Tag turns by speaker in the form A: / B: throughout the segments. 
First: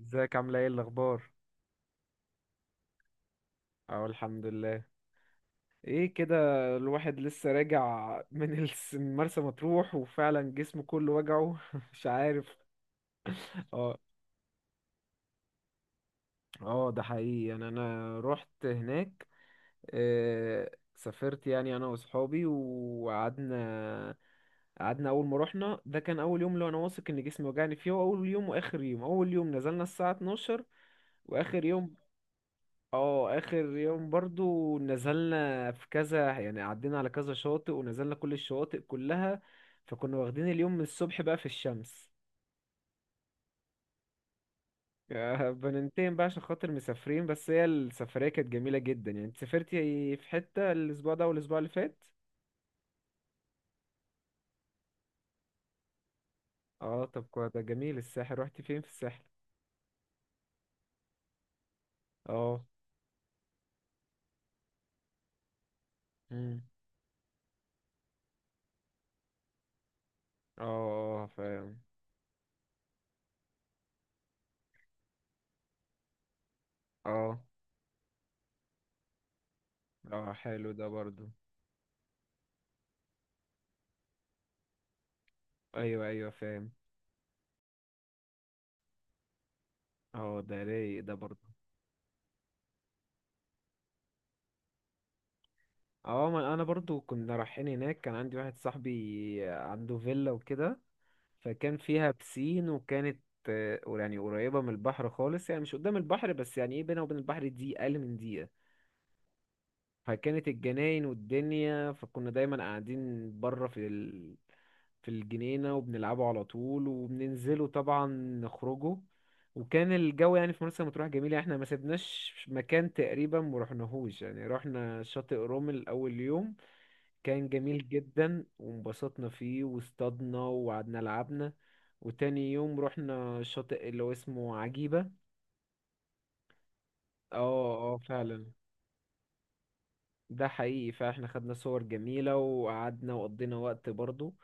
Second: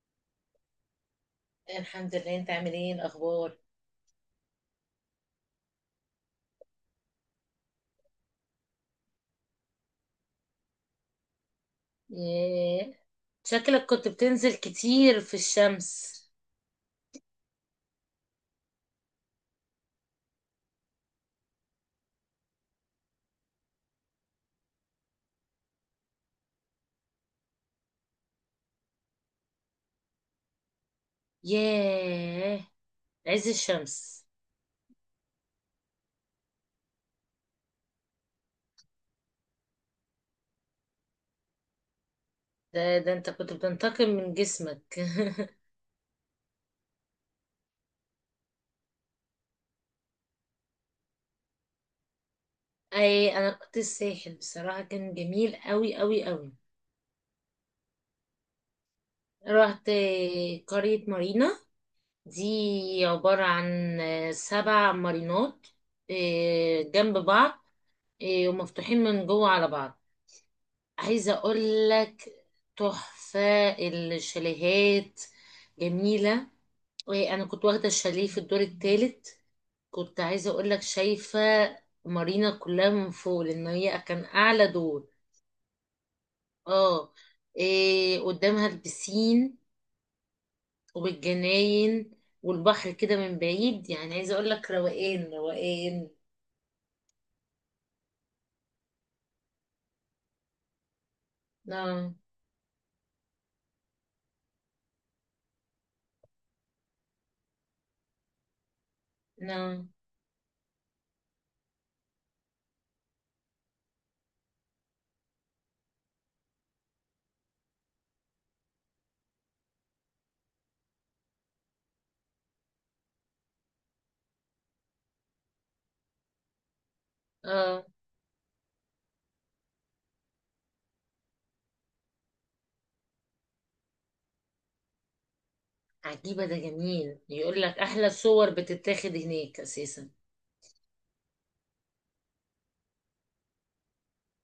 A: ازيك عامله ايه الاخبار؟
B: الحمد لله. انت عامل ايه الاخبار؟
A: اه، الحمد لله. ايه كده؟ الواحد لسه راجع من مرسى مطروح، وفعلا جسمه كله وجعه. مش عارف.
B: ياه، شكلك
A: اه،
B: كنت بتنزل كتير في الشمس.
A: اه، ده حقيقي، يعني انا رحت هناك. آه، سافرت يعني انا واصحابي وقعدنا. قعدنا اول ما رحنا. ده كان اول يوم اللي انا واثق ان جسمي وجعني فيه، هو اول يوم واخر يوم. اول يوم نزلنا الساعه 12، واخر يوم.
B: ياه،
A: اه،
B: عز
A: اخر يوم
B: الشمس.
A: برضو نزلنا في كذا، يعني عدينا على كذا شاطئ ونزلنا كل الشواطئ كلها. فكنا واخدين اليوم من الصبح بقى في الشمس.
B: ده انت كنت بتنتقم من جسمك.
A: بننتقم بقى عشان خاطر مسافرين، بس هي السفرية كانت جميلة جدا. يعني انت سافرتي في حتة الأسبوع ده والأسبوع اللي فات؟
B: اي، انا كنت الساحل، بصراحة كان جميل قوي قوي قوي.
A: اه طب كويس، ده جميل. الساحل رحتي فين في الساحل؟
B: رحت قرية مارينا،
A: اه.
B: دي عبارة عن سبع مارينات.
A: مم.
B: إيه، جنب بعض. إيه، ومفتوحين من جوه على بعض.
A: اه، اه،
B: عايزة
A: فاهم.
B: اقول لك، تحفة الشاليهات، جميلة.
A: اه،
B: انا كنت واخدة الشاليه في الدور الثالث. كنت
A: اه،
B: عايزة اقول
A: حلو
B: لك،
A: ده برضو.
B: شايفة مارينا كلها من فوق، لان هي كان اعلى دور.
A: ايوه، ايوه، فاهم.
B: اه. إيه، قدامها البسين
A: اه، ده رايق ده برضو.
B: والجناين والبحر كده من بعيد، يعني عايزة اقول لك، روقان روقان.
A: اه، ما انا برضو كنا رايحين هناك. كان عندي واحد صاحبي عنده فيلا وكده، فكان فيها
B: نعم،
A: بسين وكانت... يعني قريبة من البحر خالص، يعني مش قدام البحر، بس يعني ايه، بينها وبين البحر دي اقل من دقيقة.
B: نعم.
A: فكانت الجناين والدنيا، فكنا دايما قاعدين بره في الجنينة وبنلعبوا على طول وبننزلوا طبعا، نخرجوا. وكان الجو يعني في مرسى مطروح جميل، يعني احنا ما سيبناش مكان تقريبا ما رحناهوش. يعني رحنا شاطئ رومل اول يوم، كان
B: اه،
A: جميل جدا وانبسطنا فيه واصطادنا وقعدنا لعبنا. وتاني يوم رحنا شاطئ اللي هو اسمه عجيبة.
B: عجيبة ده جميل،
A: اه،
B: يقول لك
A: اه،
B: احلى
A: فعلا،
B: صور بتتاخد هناك اساسا.
A: ده حقيقي. فاحنا خدنا صور جميلة وقعدنا وقضينا وقت برضو.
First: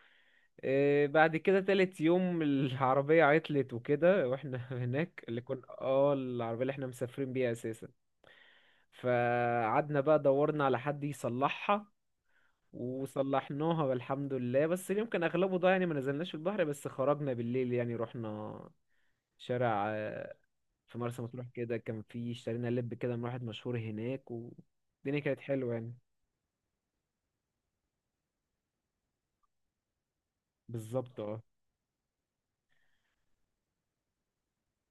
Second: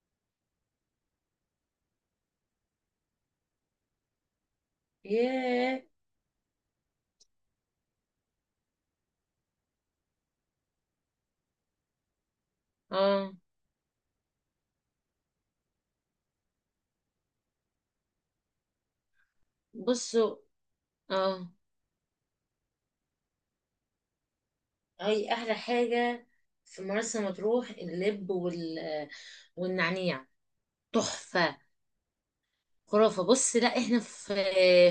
A: بعد كده تالت يوم العربية عطلت وكده واحنا هناك، اللي كنا
B: ياه.
A: العربية اللي احنا مسافرين بيها اساسا. فقعدنا بقى دورنا على حد يصلحها،
B: اه.
A: وصلحناها والحمد لله، بس اليوم كان اغلبه ضايع. يعني ما نزلناش في البحر، بس خرجنا بالليل. يعني رحنا شارع
B: بصوا،
A: في مرسى مطروح
B: اه،
A: كده، كان في اشترينا لب كده من واحد مشهور هناك، والدنيا
B: هي
A: كانت
B: احلى
A: حلوه يعني.
B: حاجه في مرسى مطروح اللب والنعناع،
A: بالظبط، اه.
B: تحفه، خرافه. بص، لا احنا في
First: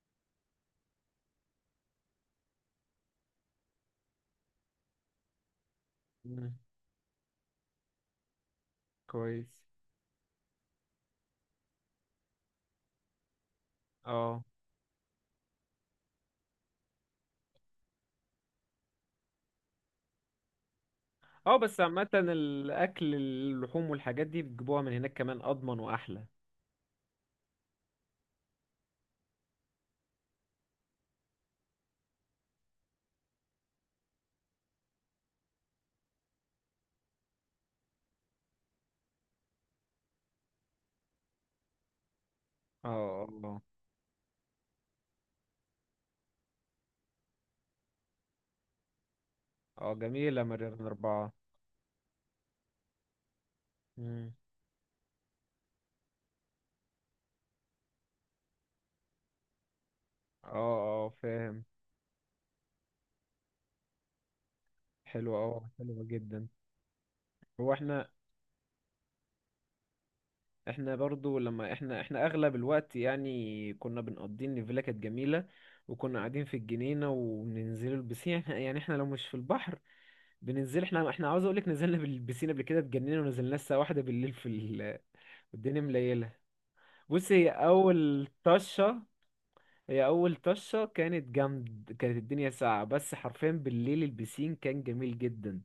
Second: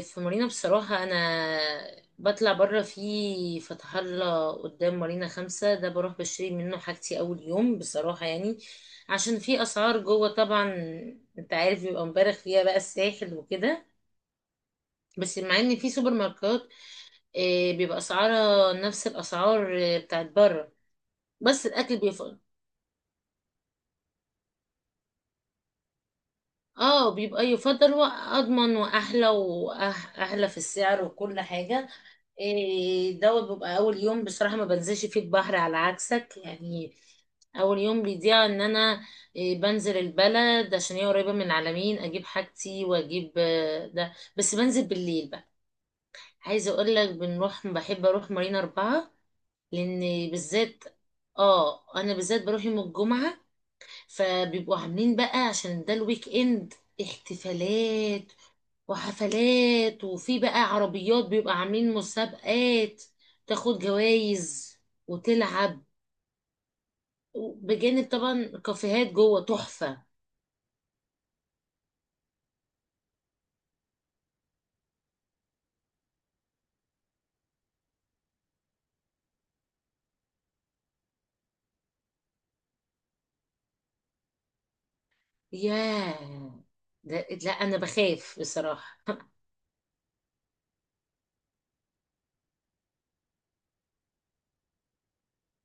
B: في مارينا بصراحه، انا بطلع بره في فتح الله قدام مارينا 5، ده بروح بشتري
A: مم.
B: منه حاجتي اول يوم بصراحه يعني. عشان في
A: كويس.
B: اسعار جوه طبعا، انت عارف بيبقى مبالغ فيها بقى الساحل وكده.
A: اه،
B: بس مع ان في سوبر ماركت، بيبقى اسعارها نفس الاسعار بتاعت بره،
A: اه،
B: بس
A: بس
B: الاكل
A: عامة
B: بيفضل.
A: الأكل، اللحوم والحاجات دي، بتجيبوها من هناك كمان، أضمن وأحلى.
B: اه، بيبقى يفضل واضمن واحلى، واحلى في السعر وكل حاجه. إيه دوت بيبقى اول يوم بصراحه ما بنزلش فيه البحر، على عكسك يعني. اول يوم بيضيع، ان انا إيه، بنزل البلد عشان هي قريبه من العلمين، اجيب حاجتي
A: اه،
B: واجيب
A: اه،
B: ده. بس بنزل بالليل بقى. عايزه اقول لك، بنروح، بحب اروح مارينا 4،
A: اه،
B: لان
A: جميلة مريم
B: بالذات.
A: أربعة.
B: اه، انا بالذات بروح يوم الجمعه،
A: مم.
B: فبيبقوا عاملين بقى عشان ده الويك اند، احتفالات وحفلات، وفي
A: اه،
B: بقى
A: اه،
B: عربيات بيبقى
A: فاهم.
B: عاملين مسابقات، تاخد جوائز
A: حلوة، اه،
B: وتلعب،
A: حلوة جدا. هو احنا
B: بجانب طبعا كافيهات جوه تحفه.
A: احنا برضو، لما احنا اغلب الوقت، يعني كنا بنقضي ان الفيلا كانت جميله، وكنا قاعدين في الجنينه وبننزلوا البسين. احنا، يعني احنا لو مش في البحر، بننزل. احنا عاوز اقولك نزلنا بالبسين. قبل كده اتجننا ونزلنا الساعه واحدة بالليل الدنيا مليله.
B: ياه. ده
A: بصي،
B: لا، انا بخاف بصراحه.
A: هي اول طشه كانت جامد، كانت الدنيا ساقعه، بس حرفيا بالليل البسين كان جميل جدا.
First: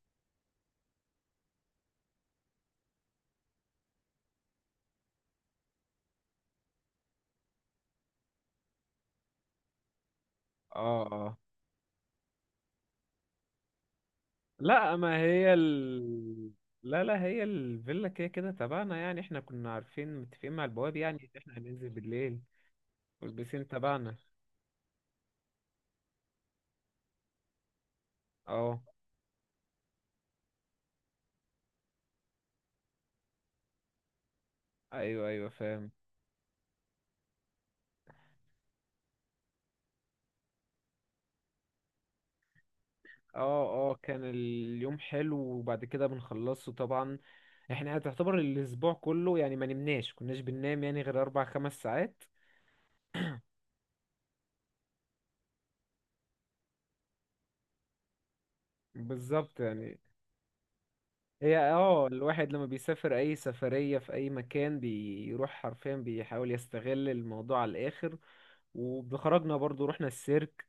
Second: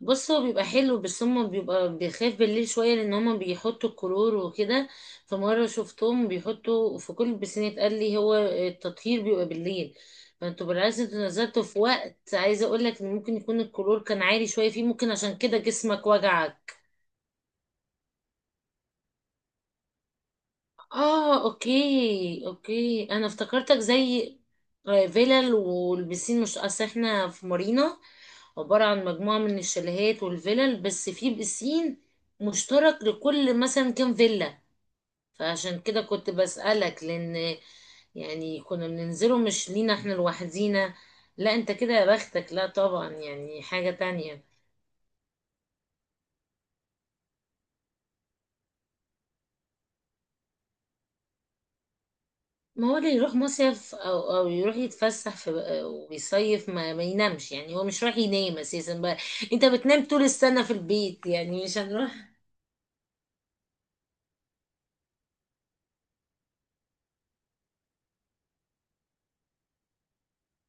B: بص، هو بيبقى حلو بس هما بيبقى بيخاف بالليل شوية، لأن هما بيحطوا الكلور وكده. فمرة شفتهم بيحطوا في كل البسينات، قال لي هو التطهير بيبقى بالليل. فانتوا بالعكس، انتوا
A: اه،
B: نزلتوا في وقت، عايزة اقولك ان ممكن يكون الكلور كان عالي شوية فيه
A: لا،
B: ممكن،
A: ما
B: عشان
A: هي
B: كده جسمك
A: ال...
B: وجعك.
A: لا، لا، هي الفيلا كده كده تبعنا. يعني احنا كنا عارفين متفقين مع البواب، يعني ان
B: اه،
A: احنا هننزل بالليل
B: اوكي اوكي، انا
A: والبسين
B: افتكرتك
A: تبعنا.
B: زي فيلل والبسين. مش اصل احنا في مارينا
A: اه،
B: عبارة عن مجموعة من الشاليهات والفلل، بس في بسين مشترك لكل مثلا كام فيلا.
A: ايوه، ايوه،
B: فعشان
A: فاهم.
B: كده كنت بسألك، لأن يعني كنا بننزله مش لينا احنا لوحدينا. لا، انت كده يا بختك، لا طبعا يعني
A: اه،
B: حاجة
A: اه، كان
B: تانية.
A: اليوم حلو، وبعد كده بنخلصه طبعا. احنا تعتبر الاسبوع كله، يعني ما نمناش كناش بننام يعني غير اربع خمس ساعات.
B: ما هو اللي يروح مصيف أو يروح يتفسح في ويصيف ما ينامش، يعني هو مش رايح ينام أساسا بقى.
A: بالظبط
B: انت
A: يعني.
B: بتنام طول السنة في البيت
A: هي
B: يعني، مش
A: اه
B: هنروح.
A: الواحد لما بيسافر اي سفرية في اي مكان بيروح، حرفيا بيحاول يستغل الموضوع على الاخر. وبخرجنا برضو رحنا السيرك،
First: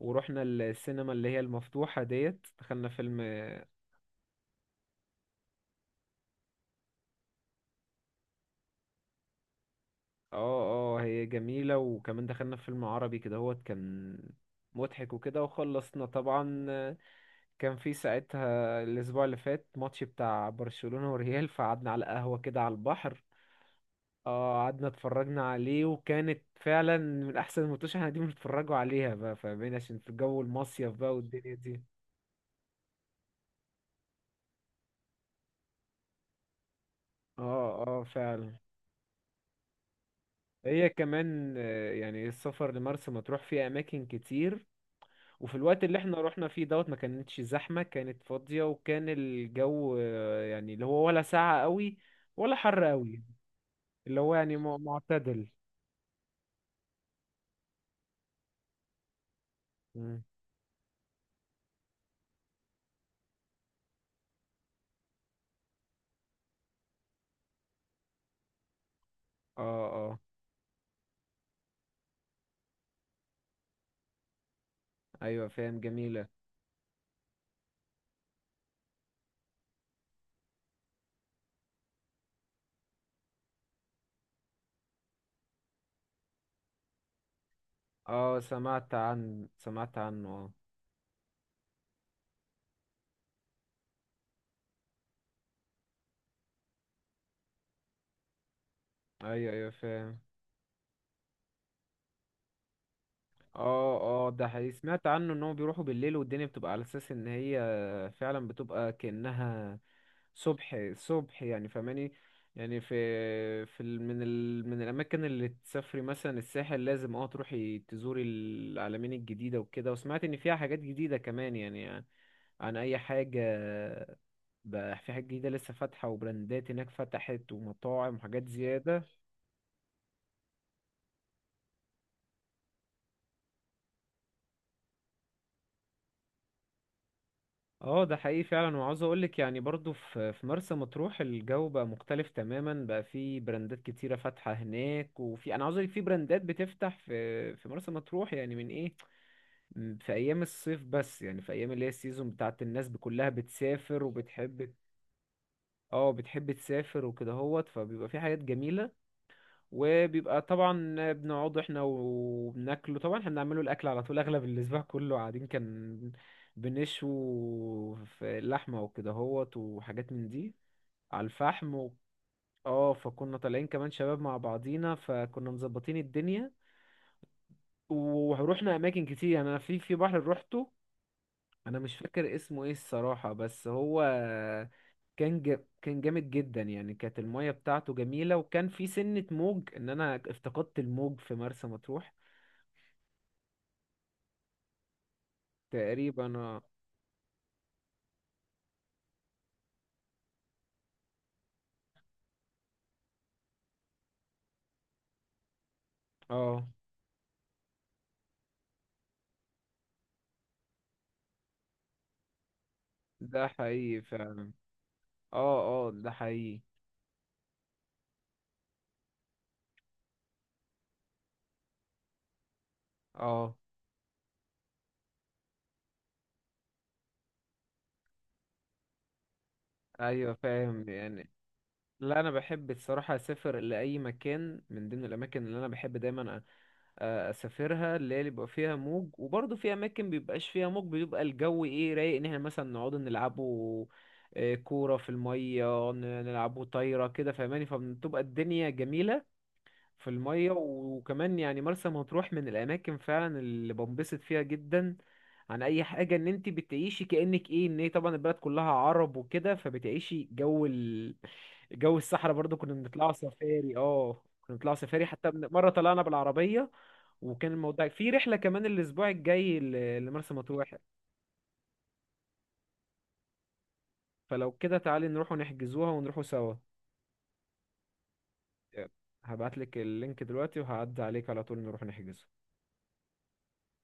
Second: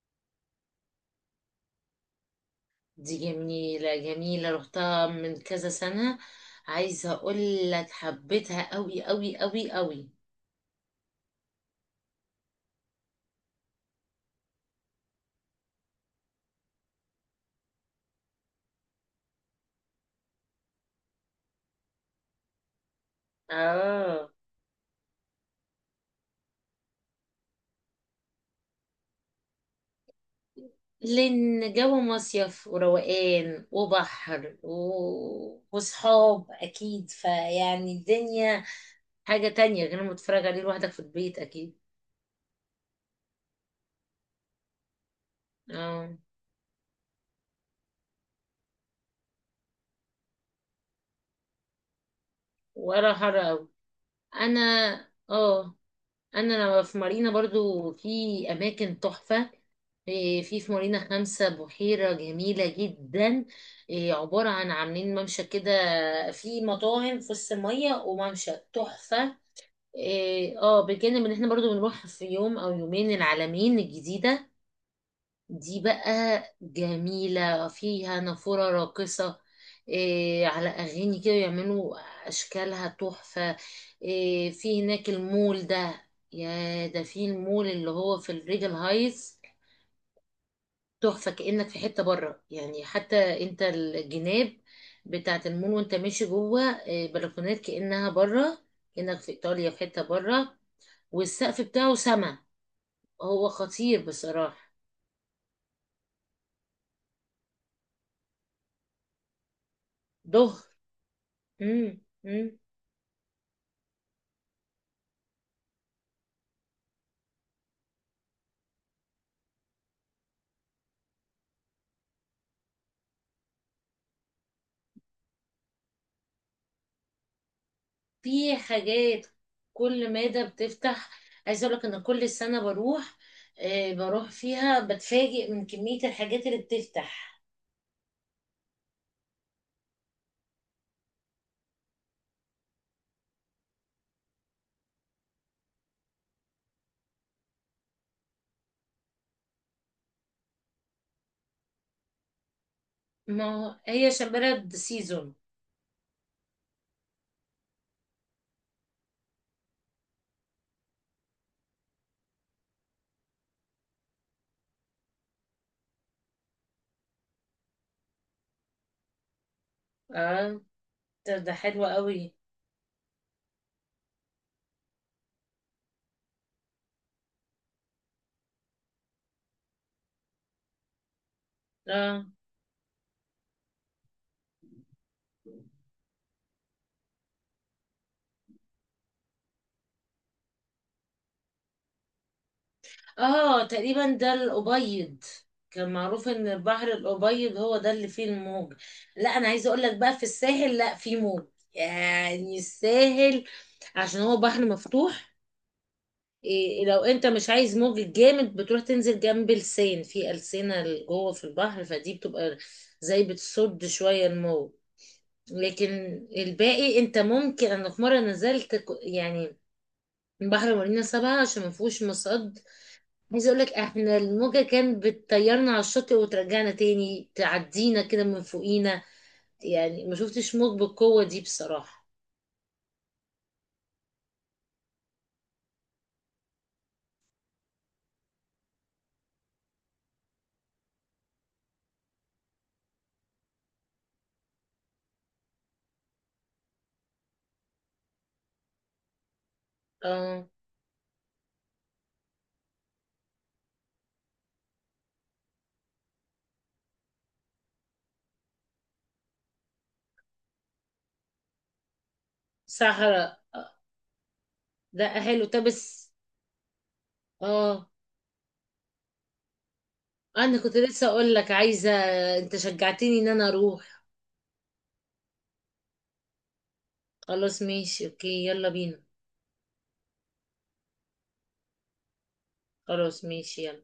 A: ورحنا السينما اللي هي المفتوحة ديت، دخلنا
B: دي
A: فيلم. اه،
B: جميلة، جميلة، رحتها من كذا سنة. عايزة اقول لك، حبيتها قوي قوي قوي قوي.
A: اه، هي جميلة، وكمان دخلنا فيلم عربي كده، هو كان مضحك وكده وخلصنا طبعا. كان في ساعتها الأسبوع اللي فات ماتش بتاع برشلونة والريال، فقعدنا على قهوة كده على البحر.
B: اه،
A: اه، قعدنا اتفرجنا عليه، وكانت فعلا من احسن المنتوشه احنا قاعدين بنتفرجوا عليها بقى، فاهمين، عشان في جو المصيف بقى والدنيا
B: لان
A: دي.
B: جو مصيف وروقان وبحر وصحاب اكيد،
A: اه،
B: فيعني
A: اه، فعلا.
B: الدنيا حاجة تانية غير ما تتفرج عليه
A: هي
B: لوحدك في البيت
A: كمان،
B: اكيد.
A: يعني السفر لمرسى مطروح فيه اماكن كتير. وفي الوقت اللي
B: اه،
A: احنا رحنا فيه دوت ما كانتش زحمه، كانت فاضيه، وكان الجو يعني اللي هو ولا ساقع قوي ولا حر
B: ولا
A: قوي.
B: حر قوي.
A: اللي هو يعني
B: انا،
A: معتدل.
B: اه، انا لما في مارينا برضو في اماكن تحفة.
A: مم.
B: إيه، في مارينا خمسة بحيرة جميلة جدا. إيه، عبارة عن عاملين ممشى كده، في مطاعم في وسط المية، وممشى تحفة.
A: اه، اه،
B: إيه، اه، بجانب ان احنا برضو بنروح في يوم او يومين العلمين الجديدة.
A: ايوه، فاهم،
B: دي
A: جميله.
B: بقى جميلة فيها نافورة راقصة، إيه، على اغاني كده يعملوا اشكالها تحفة. إيه، في هناك المول ده، يا ده في المول اللي هو في
A: اه،
B: الريجل هايتس،
A: سمعت عنه، اه.
B: تحفة، كأنك في حتة بره يعني. حتى انت الجناب بتاعة المول، وانت ماشي جوه بلكونات كأنها بره، كأنك في
A: ايوه، ايوه،
B: إيطاليا في حتة
A: فاهم.
B: بره. والسقف بتاعه سما، هو
A: اه،
B: خطير
A: اه، ده
B: بصراحة.
A: حقيقي، سمعت عنه ان هو بيروحوا بالليل والدنيا بتبقى على اساس ان هي فعلا بتبقى كأنها
B: ضهر.
A: صبح صبح، يعني
B: مم.
A: فاهماني.
B: مم.
A: يعني في في ال- من ال من الاماكن اللي تسافري مثلا الساحل، لازم تروحي تزوري العلمين الجديدة وكده، وسمعت ان فيها حاجات جديدة كمان، يعني عن اي حاجة؟ بقى في حاجات جديدة لسه فاتحة وبراندات هناك فتحت ومطاعم وحاجات
B: في
A: زيادة.
B: حاجات كل مادة بتفتح. عايزة اقولك ان كل سنة بروح، بروح فيها بتفاجئ من كمية الحاجات اللي بتفتح.
A: اه، ده حقيقي فعلا. وعاوز اقولك يعني برضو في مرسى مطروح الجو بقى مختلف تماما، بقى في براندات كتيرة فاتحة هناك، وفي، انا عاوز اقولك في براندات بتفتح في مرسى مطروح يعني من ايه. في ايام الصيف بس، يعني في ايام اللي هي السيزون بتاعت الناس كلها
B: ما هو-
A: بتسافر
B: هي عشان
A: وبتحب.
B: بلد سيزون.
A: اه، بتحب تسافر وكده هوت، فبيبقى في حاجات جميلة. وبيبقى طبعا بنقعد احنا وبناكله طبعا. احنا بنعمله الاكل على طول، اغلب الاسبوع كله قاعدين كان بنشوي في اللحمه وكده هوت وحاجات من دي،
B: اه،
A: على
B: ده
A: الفحم
B: حلو قوي.
A: اه. فكنا طالعين كمان شباب مع بعضينا، فكنا مظبطين الدنيا. ورحنا اماكن كتير. يعني انا في بحر روحته، انا مش
B: اه،
A: فاكر اسمه ايه الصراحه، بس هو كان جامد جدا. يعني كانت الميه بتاعته جميله، وكان في سنه موج، ان انا افتقدت الموج في مرسى مطروح.
B: اه، تقريبا ده الأبيض، كان
A: تقريبا،
B: معروف ان
A: اه.
B: البحر الأبيض هو ده اللي فيه الموج. لا، انا عايزه اقول لك بقى، في الساحل لا فيه موج، يعني الساحل عشان هو بحر مفتوح. إيه،
A: آه،
B: لو انت مش عايز موج جامد بتروح تنزل جنب لسان، في ألسنة جوه في البحر، فدي بتبقى زي
A: ده
B: بتصد
A: حقيقي
B: شوية
A: فعلا.
B: الموج. لكن
A: اه، اه، ده حقيقي.
B: الباقي انت ممكن، انا في مرة نزلت يعني بحر مارينا 7، عشان ما فيهوش مصد. عايزه
A: اه،
B: اقول لك، احنا الموجه كانت بتطيرنا على الشاطئ وترجعنا تاني، تعدينا كده من فوقينا، يعني ما
A: ايوه،
B: شفتش موج
A: فاهم
B: بالقوه
A: يعني.
B: دي بصراحه.
A: لا، انا بحب الصراحه اسافر لاي مكان. من ضمن الاماكن اللي انا بحب دايما اسافرها، اللي هي بيبقى فيها موج. وبرضه في اماكن بيبقاش فيها موج، بيبقى الجو ايه رايق، ان احنا مثلا نقعد نلعبوا كوره في الميه، نلعبوا طايره كده، فاهماني. فبتبقى الدنيا جميله في
B: اه،
A: المية. وكمان يعني مرسى مطروح من الأماكن فعلا اللي بنبسط فيها جدا، عن أي حاجة. إن أنت بتعيشي كأنك إيه، إن هي طبعا البلد كلها عرب وكده، فبتعيشي جو الصحراء. برضو كنا بنطلعوا
B: صحراء.
A: سفاري، اه، كنا بنطلعوا سفاري
B: ده
A: حتى
B: حلو. طب
A: مرة طلعنا
B: بس.
A: بالعربية. وكان الموضوع
B: اه،
A: في رحلة كمان الأسبوع الجاي لمرسى
B: انا
A: مطروح.
B: كنت لسه اقول لك، عايزه. انت شجعتني ان انا اروح.
A: فلو كده تعالي نروح ونحجزوها ونروحوا سوا.
B: خلاص، ماشي، اوكي، يلا بينا.
A: هبعتلك اللينك دلوقتي وهعدي عليك على طول نروح نحجزه.
B: خلاص، ماشي، يلا.